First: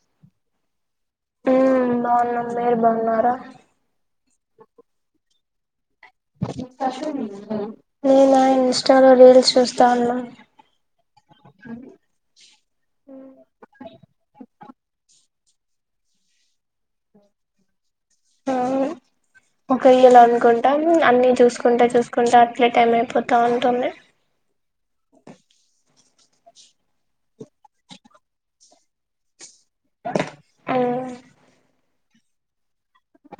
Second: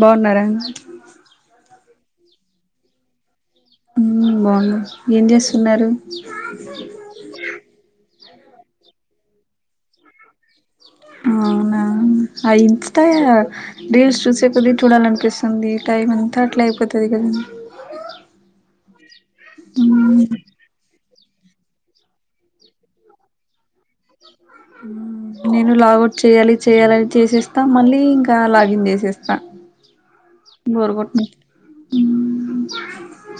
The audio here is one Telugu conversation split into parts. బాగున్నారా నా బాన్నాం మీరు బన్నారా మ్మ్ బాగున్నాం ఎంచెస్ న్నారు నే నా ఇన్స్టా లో రీల్స్ చూస్తా ఉన్నాం అవునా ఆ ఇన్స్ట్రా రీల్స్ చూసే కొద్దిగా చూడాలనిపిస్తుంది అంది టైం అంత అట్లాైపోతుంది కదంది ఆవు ఒక ఇలా అనుకుంటా అన్ని చూసుకుంటే చూసుకుంటే అట్లే టైం అయిపోతా వుంటుంది నేను లాగౌట్ చేయ్యాలి చేయాలని చేసేస్తా మళ్ళీ ఇంకా లాగ గిన్ చేసేస్తా బోర్ కొడతా ఆ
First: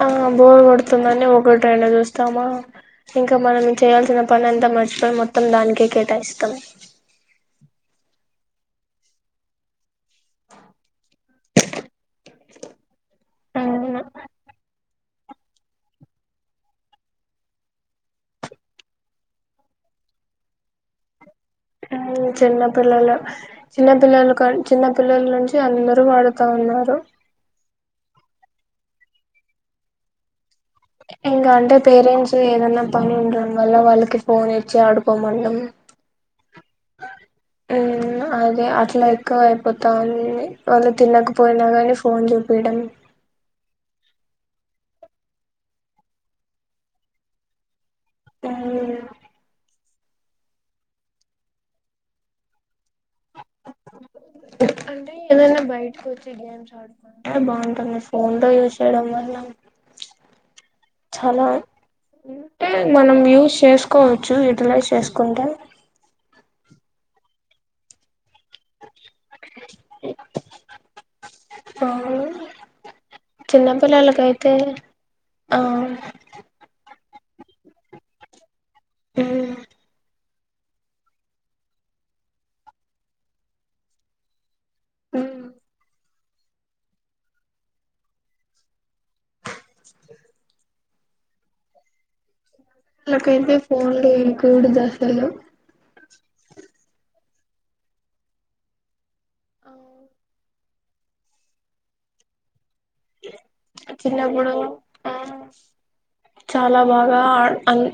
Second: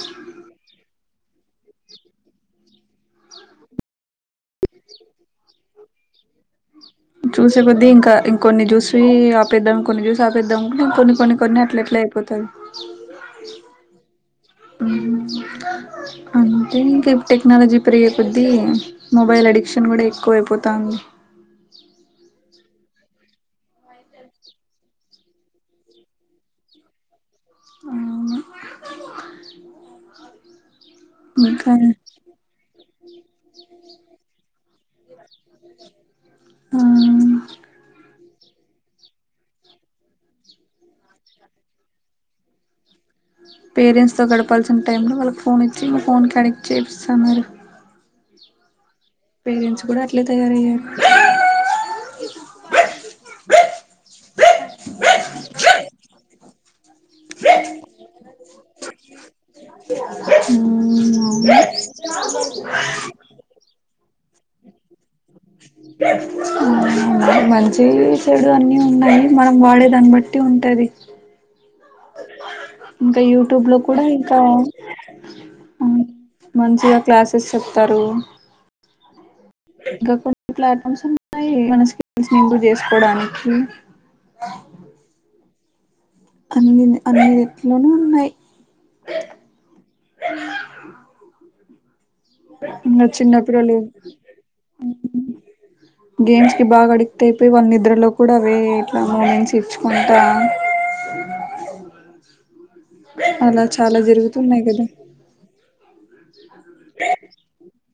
ఆ బోర్ కొడుతో వస్తుందని ఒకటిరెండు చూస్తామా ఇంకా మనం చేయాల్సిన పని అంతా మర్చిపోయి మొత్తం దానికే కేటాయిస్తాం చూసేకొద్ద్దీ ఇంకా ఇంక కొన్ని చూసి ఆపేద్దాం కొన్ని చూసి ఆపేద్దాం కొన్ని కొన్ని కొన్ని అట్ల అట్లే అయిపోతది అంటే ఇంకా టెక్నాలజీ పెరిగే కొద్దీ మొబైల్ అడిక్షన్ కూడా ఎక్కువ అయిపోతాంది పిల్లలు చిన్న పిల్లలుకాడినుంచీ చిన్న పిల్లల నుంచి అందరు వాడుతా ఉన్నారు అవును ఎంగ అంటే ఇంకా పేరెంట్స్ ఏదన్నా పని ఉండటం వాళ్ళ వాళ్ళకి పోన్ చాడు పో మన్నం ఆ అదే అట్లా ఎక్కువ అయిపోతాంది వాళ్ళు తినకపోయినా కాని ఫోన్ చూపియడం పేరెంట్స్ తో గడపాల్సిన టైంలో వాళ్ళకి ఫోన్ ఇచ్చి వాళ్ళ ను ఫోన్ కి అడ్డెక్ట్ చేపిస్తన్నారు [unintelligible] పేరెంట్స్ కూడా అట్లే తయారయ్యారు అంటే ఏదైనా బయటకు వచ్చి గేమ్స్ ఆడు అంటే బాగుంటుంది ఫోన్ లో యూజ్ చేయడం వల్ల చాలా అంటే మనం యూస్ చేసుకు కోవచ్చు యుటిలైజ్ చేసు మంచి చెడు అన్ని ఉన్నాయి మనం వాడే దాన్ని బట్టి ఉంటది [unintelligible] ఇంకా యూట్యూబ్ లో కూడా ఇంకా చిన్నపిల్లలకైతే ఆ ఉమ్ మంచిగా క్లాసెస్ చెప్తారు ఉమ్ ఇంకా కొన్ని ప్లాట్స ఫార్మ్స్ ఉన్నాయి మన స్కిల్స్ ని ఇంప్రూవ్ చేసుకోడానికి ఉమ్ అన్ని అన్ని రెట్లోనూ ఉన్నాయి ఇంకా వాళ్ళ చిన్న కయితే పిల్లలు ఫోన్లు ఇంక్లుడ్ చేస్తారు గేమ్స్ కి బాగా అడిక్ట్ అయిపోయి వాళ్ళ నిద్రలో కూడా అవే ఎట్లా మార్నింగ్ చెచ్చుకుంటా [unintelligible] అలా చాలా చిన్నప్పుడు జరుగుతున్నాయి కదా ఆ చాలా బాగా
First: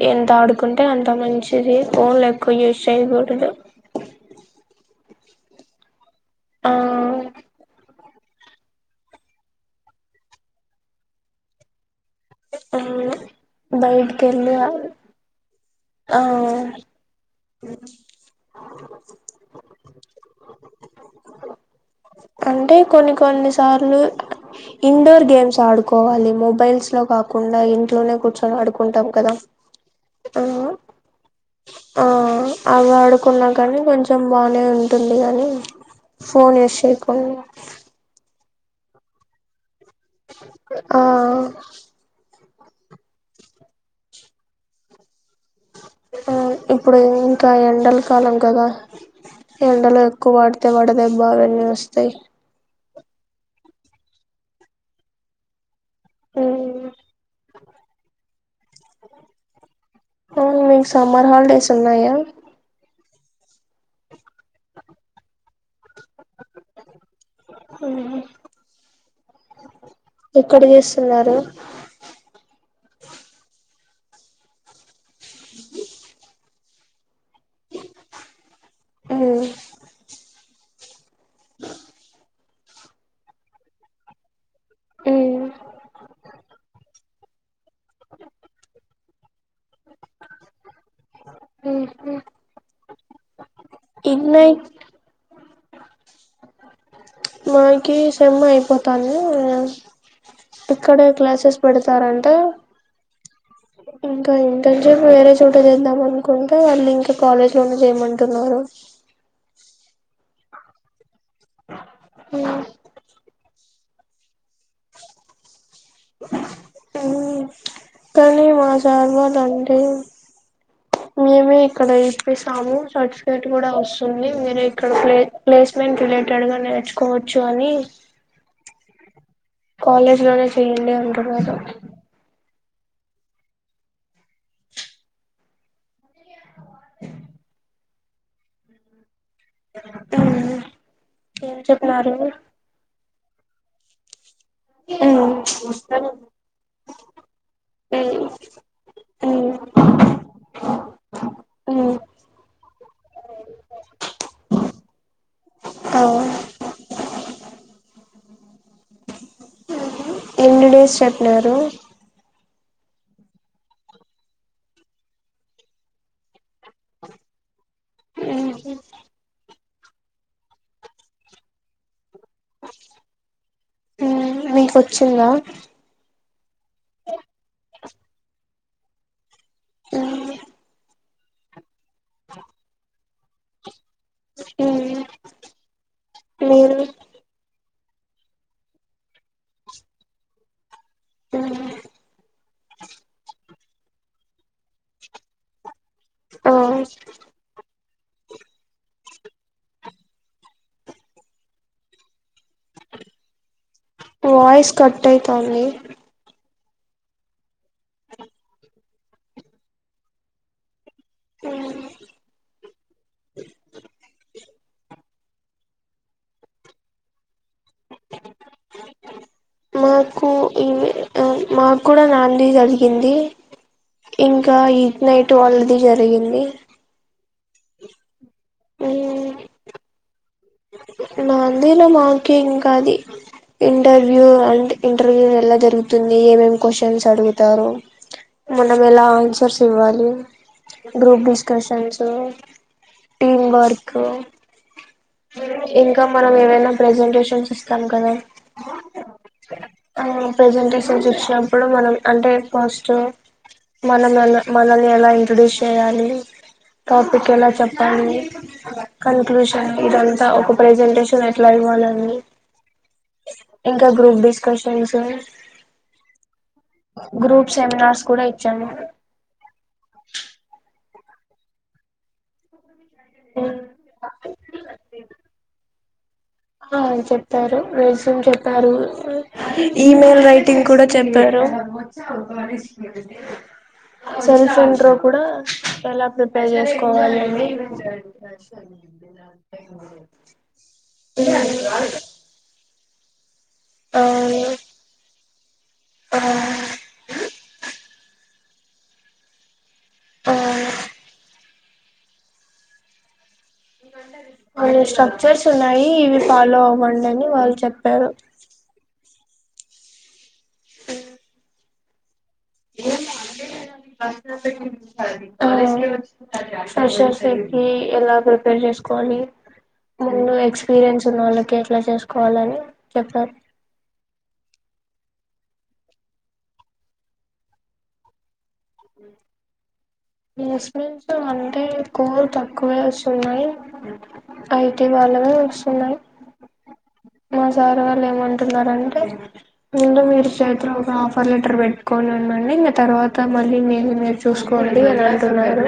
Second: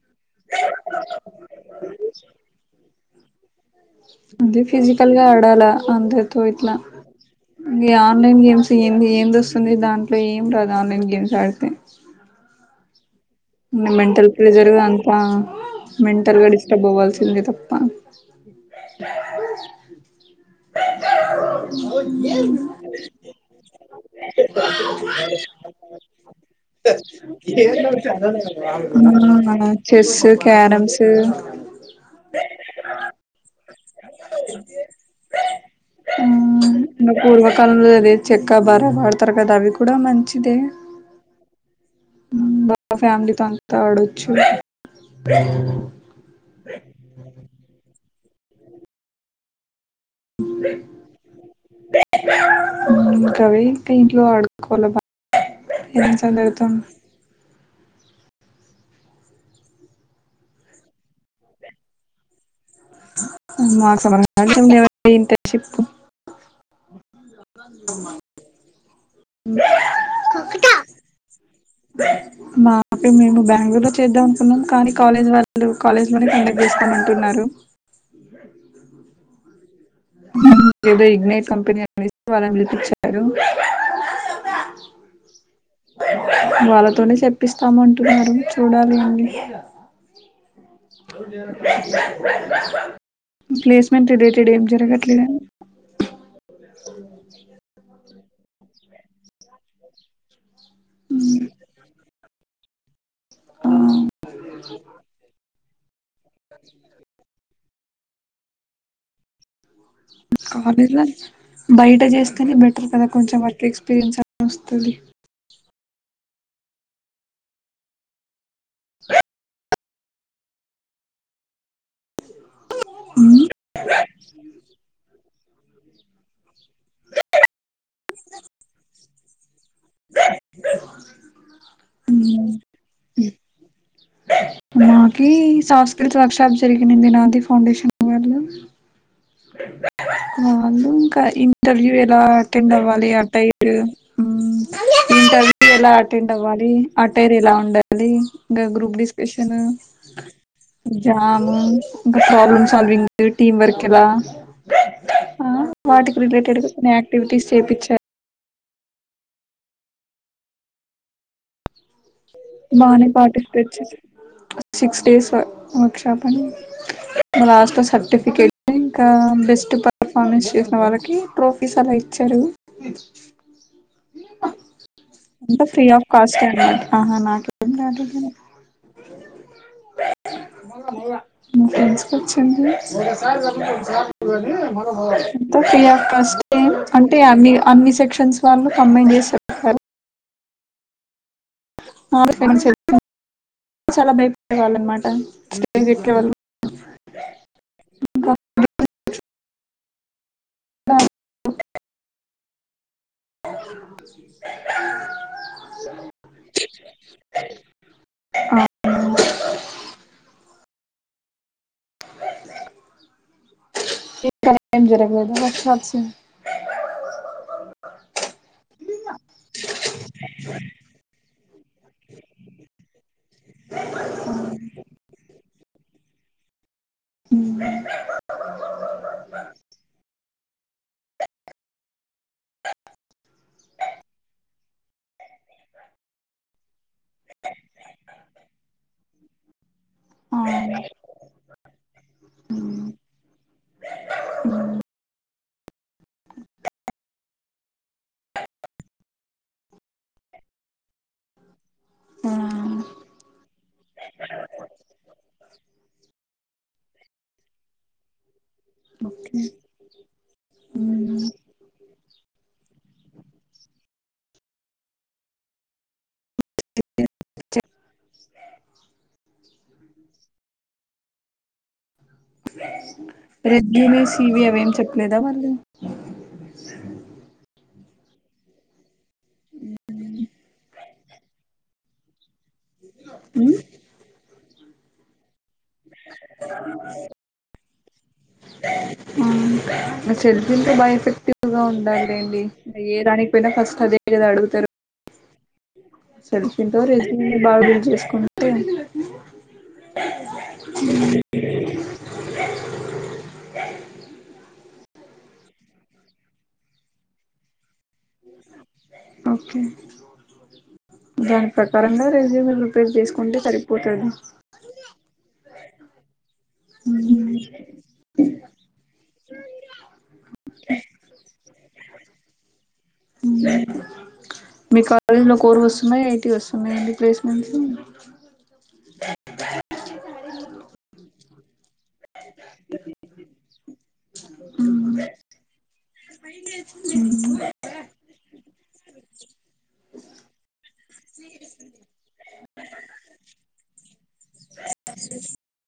ఎంత ఆడుకుంటే అంత మంచిది ఫోన్లు ఎక్కువ యూజ్ చేయకూడదు కదా అదే ఫిజికల్ గా ఆడాలా అంతే తో ఆ ఇట్లా ఇ ఆన్లైన్ గేమ్స్ ఏంది ఏంది దేస్తుంది, దాంట్లో ఏం రాదు, ఆన్లైన్ గేమ్స్ ఆడితే. ఆ మెంటల్, ప్రెజర్వ్అంతా. ఆ మెంటల్ గా, డిస్టప్ అవ్వాల్సిందే. తప్ప అంటే కొన్ని కొన్ని సార్లు, ఇండోర్ గేమ్స్ ఆడుకోవాలి, మొబైల్స్ లో కాకుండా, ఇంట్లో. హుమ్మ్ చెస్సు ఆ క్యారమ్స్. ఆ అవి ఆడుకున్నా కానీ కొంచం బానే ఉంటుంది, కానీ ఆ ఫోన్ యూస్ చేయకుండా. కబర భారతర్ కదా అవి క్. ఆ. మా ఫ్యామిలీతో, అంతా, ఆడొచ్చు. ఇప్పుడు, ఇప్పుడు, ఇంకా ఎండల్. కాలం కదా ఎ. ఎండలు ఎక్కువ వడితే వడ దెబ్బ లేస్తాయి. ఇంకా, వీక్ వీక్ లో ఆడుకోవాల బా. ఎగ్జామ్ పెడతా. అవును, మీకు సమ్మర్ హాలిడేస్, ఉన్నాయా. మాకు సమ్మర్ హాలీడేస్ లేవండి ఇంటర్షిప్. చేస్తున్నారు మా ప మే బ రంగూరులో చేద్దాం అనుకున్నాం కానీ, కాలేజ్ వాళ్ళు, కాలేజ్ లోనే కండక్ట్ చేస్త అంటున్నారు. ఎ. ఏదేయ్. [unintelligible] చెప్పారు. వాళ్ళతోనే చెప్పిస్తామంటున్నారు, చూడాలి అండి. [inaudible] ప్లేస్మెంట్ రిలేటెడ్ ఏం ఇగ్నైట్ జరగట్లేద. మాకిస్. సేమ్ అయిపోతంది, అనస్. ఇక్కడే క్లాసెస్ పెడతారని. తో ఇంకా ఇంటర్న్షిప్ వేరే చోట చేద్దాం అనుకుంటే వాళ్ళు ఇంక కాలేజ్ లోనే చేయమంటున్నారు కాలేజ్ ల బయట చేస్తేనే బెటర్ కదా కొంచెం అ ట్రిక్పీరియన్స్ అ వొస్తది ఊ కానీ మా సార్ వాళ్ళు అంటే మేమే ఇక్కడ ఇప్పిస్తాము సర్టిఫికేట్ కూడా అవుస్ టుంది మీరు ఇక్కడ ప్లే ప్లేస్మెంట్ రిలేటెడ్ గా నేర్చుకోవచ్చు అని కాలేజ్ లోనే చేయ్యన్ది తరువాత మకి సంస్కృతి వక్ష జరిగినంది నాధీ ఫౌండేషన్ ఎలో అ ఇంకా ఏం ఇంటర్వ్యూ చెప్పినారు ఎలా అటెండ్ అవ్వాలి పైరు మ్ ఇంటర్వ్యూ ఎలా అటెండ్ అవ్వాలి అటేర్ ఎలా ఉండా మలి ఇంకా గ్రూప్ డిస్కషన్ జామ్ ఇంకా ప్రాబ్లమ్ సాల్వింగ్, టీం వర్క్ ఇలా ఆ వాటికి రిలేటెడ్ కొన్ని యాక్టివిటీస్ చేపిించ త డేస్ చెప్పినారు బానే పాటిస్తే వచ్చేసి సిక్స్ డేస్ వర్ షాప్ అని మ ఆస్ట్లో సర్టిఫికెట్ ఇంకా బెస్ట్ పర్ఫార్మెన్స్ చేసిన వాళ్ళకి ట్రోఫీస్ అలా చెరువు మ్ మీకొచ్చిందా కస్ ఆహా నాక్ [unintelligible] మ్ ఫ్రెంస్కి వచ్చింది ఎంత ఫయా కస్ మీరు అంటే అన్ని అన్ని సెక్షన్స్ వాళ్ళు [unintelligible] స [unintelligible] చాలా భయపడేవాలన్నమాట ఆ [unintelligible] వాయిస్ కట్ అయితుంది [inaudible] ఆ హ్మ్ [unintelligible] మాకు ఈ మాకు కూడా నాంది జరిగింది ఇంకా ఈడ్ నైట్ వాళ్లది జరిగింది ది [inaudible] [inaudible] నా అందులో మాకే ఇంక అది ఇంటర్వ్యూ అంటే ఇంటర్వ్యూ ఎలా జరుగుతుంది ఏమేం క్వశ్చన్స్ అడుగుతారు మనం ఎలా ఆన్సర్స్ వాళ్లు గ్రూప్ డిస్కషన్స్ టీం వర్క్ [unintelligible] ఇంకా మనం ఏమైనా ప్రెజెంటేషన్ ఇస్తాను కదా ఆహ్ ప్రజంటేషన్స్ ఇచ్చాం ఇప్పుడు మనం అంటే ఫస్ట్ మనం మనల్ని ఎలా ఇంట్రొడ్యూస్ చేయాలి టాపిక్ ఎలా చెప్పాలి కన్క్లూషన్ ఇవ ఒక ప్రెజెంటేషన్ ఓకే ఎట్లా ఇవ్వాలి అని ఇంకా గ్రూప్ డిస్కషన్సు గ్రూప్ సెమినార్స్ కూడా ఇచ్చాను [inaudible] [inaudible] రెడ్నునే సీవి అవి ఏం చెప్పలేదా వాళ్ళు [inaudible] ఆ చెప్తారు రెజ్యూమ్ చెప్పారు ఈ మెయిల్ రైటింగ్ కూడా చెప్పారు [unintelligible] సెల్ ఫోన్ తో కూడా ఎలా ప్రిపేర్ చేసుకోవాలీ అండి చాయి కు [inaudible] సెల్ఫిన్ తో బాగా ఎఫెక్టివ్ గా ఉందాం డిండి ఏ రాని వెద ఫస్ట్ అదే గద అడుగుతరు ఆ ఆ సెల్ఫ్ ఇంకా రెస్యూమ్ ని బాగు చెం చేసుకు తే ఆ ఉ అవును ఇష్టం చర్స్ ఉన్నాయి. ఇవి ఫాలో అవ్వండి. అని వాళ్ళు చెప్పారు. ఓకే దాని ప్రకారంగా రెజ్యూమ్ ప్రిపేర్ చేసుకుంటే సరిపోతది ఫ్రెషర్స్ కి ఎలా ప్రిపేర్ చేసుకోవాలి. ముందు ఎక్స్పీరియన్స్ ఉన్న వాళ్ళకి ఎట్లా చేసు కావాలని మీ క కాలేజ్ లో కోరు వస్తున్నాయి. ఎయిటీ వస్తున్నాయి అండి ప్లేస్మెంట్స్ ప్లేస్మెంట్ అంటే [unintelligible] తక్కువే వస్తున్నాయి. ఐటీ వాళ్ళవే వస్తున్నాయి. మా సార్ వాళ్ళు ఏమంటున్నారంటే ముందు మీరు చేతిలో ఒక ఆఫర్ లెటర్ పెట్టుకొని ఉండండి ఇంగ తర్వాత మళ్ళీ మీది మీరు చూసుకోండి అని అంటున్నారు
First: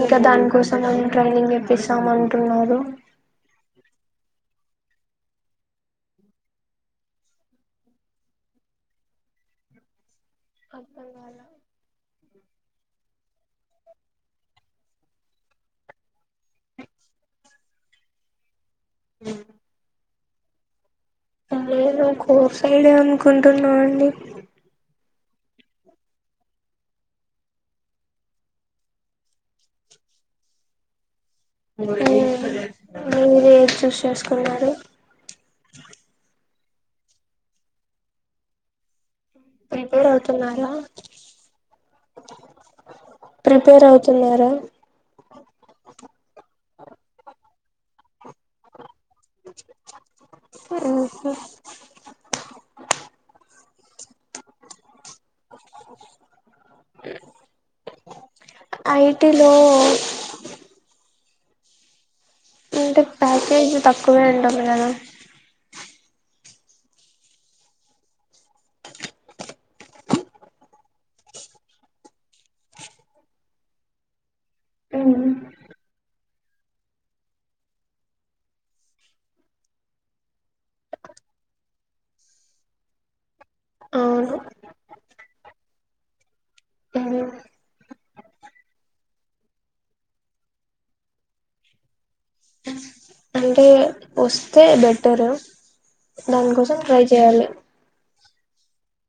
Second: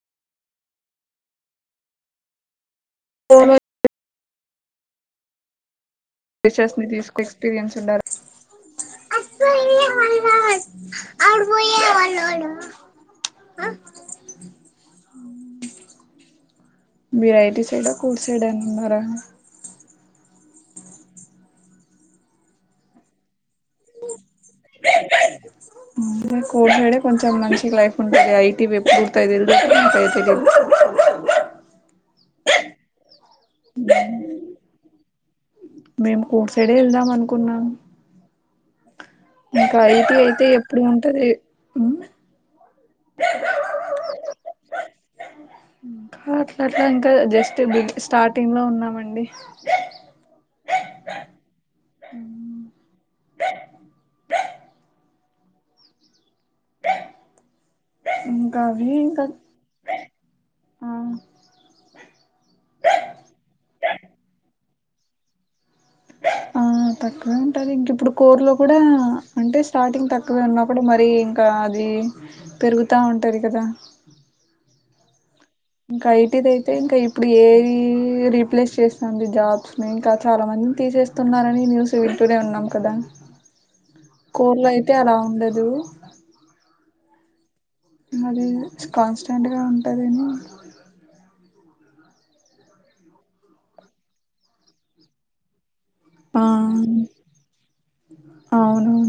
ఇంకా దాని కోసం మేం ట్రైనింగ్ ఇప్పిస్తాం అంటున్నారు. ఓమే టీచర్స్ ని తీసుకు ఎక్స్పీరియన్స్ ఉండాలి. ఆ అపుడు పోయ వన్నోలు మీరు ఐటీ సైడ కోడ్ సైడ అండి ఉన్నారా నేను కోడ్ సైడే అనుకుంటున్నా అండి కోడ్ సైడే కొంచెం మంచిగ లైఫ్ ఉంటది. ఐటీ పూర్తయింది [unintelligible] ఉమ్ మీరు ఏది చూస్ చేసుకున్నారు. క్కడే వెళ్దాం అనుకున్నాను. ప్రిపేర్ అయితే అవుతున్నారా ఎప్పుడు ఉంటది ప్రిపేర్ అవుతున్నారా ఆ అట్లా అట్లా అంటే జస్ట్ బి స్టార్టింగ్ లో ఉన్నామండి బే ఇంకా అవి ఇంకా ఐటీలో ఆ ఇంకా ప్యాకేజీ తక్కువే ఉంటంది గద ఆ తక్కువే ఉంటది ఇంకా ఇప్పుడు కోడ్ లో కూడా అంటే స్టార్టింగ్ తక్కువే ఉన్నా కూడా మరి ఇంకా అది పెరుగుతా ఉంటది కదా అవున ఇంకా ఐటీది అయితే ఇంకా ఇప్పుడు ఎది రీప్లేస్ చెస్తాంది జాబ్స్ ని ఇంకా చాలా మంది తీసేస్తున్నారని న్యూస్ వింటునే ఉన్నాం కదా ఉను ఎలా ఉండేది మరి కాన్స్టెంట్గా ఉంటాది ఏమో అంటే వస్తే బెటరు ఆ దానికోసం ట్రై చేయాలి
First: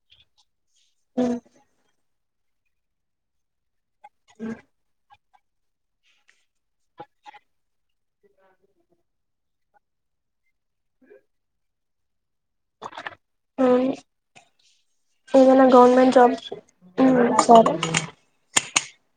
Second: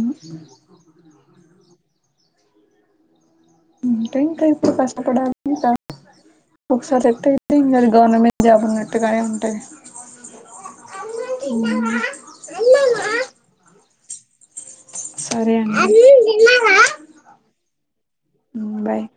ము ము అంటే ఇప్పుడు కష్టపడాల ఇంకా ఒకసారి సెలెక్ట్ అయితే ఇంకా గవర్నమెంట్ జాబ్ ఉన్నట్టుగానే ఉంటాది అవును సరే ఏదన్నా అండి గవర్నమెంట్ జాబ్స్ ఉ సరే ఉమ్, బాయ్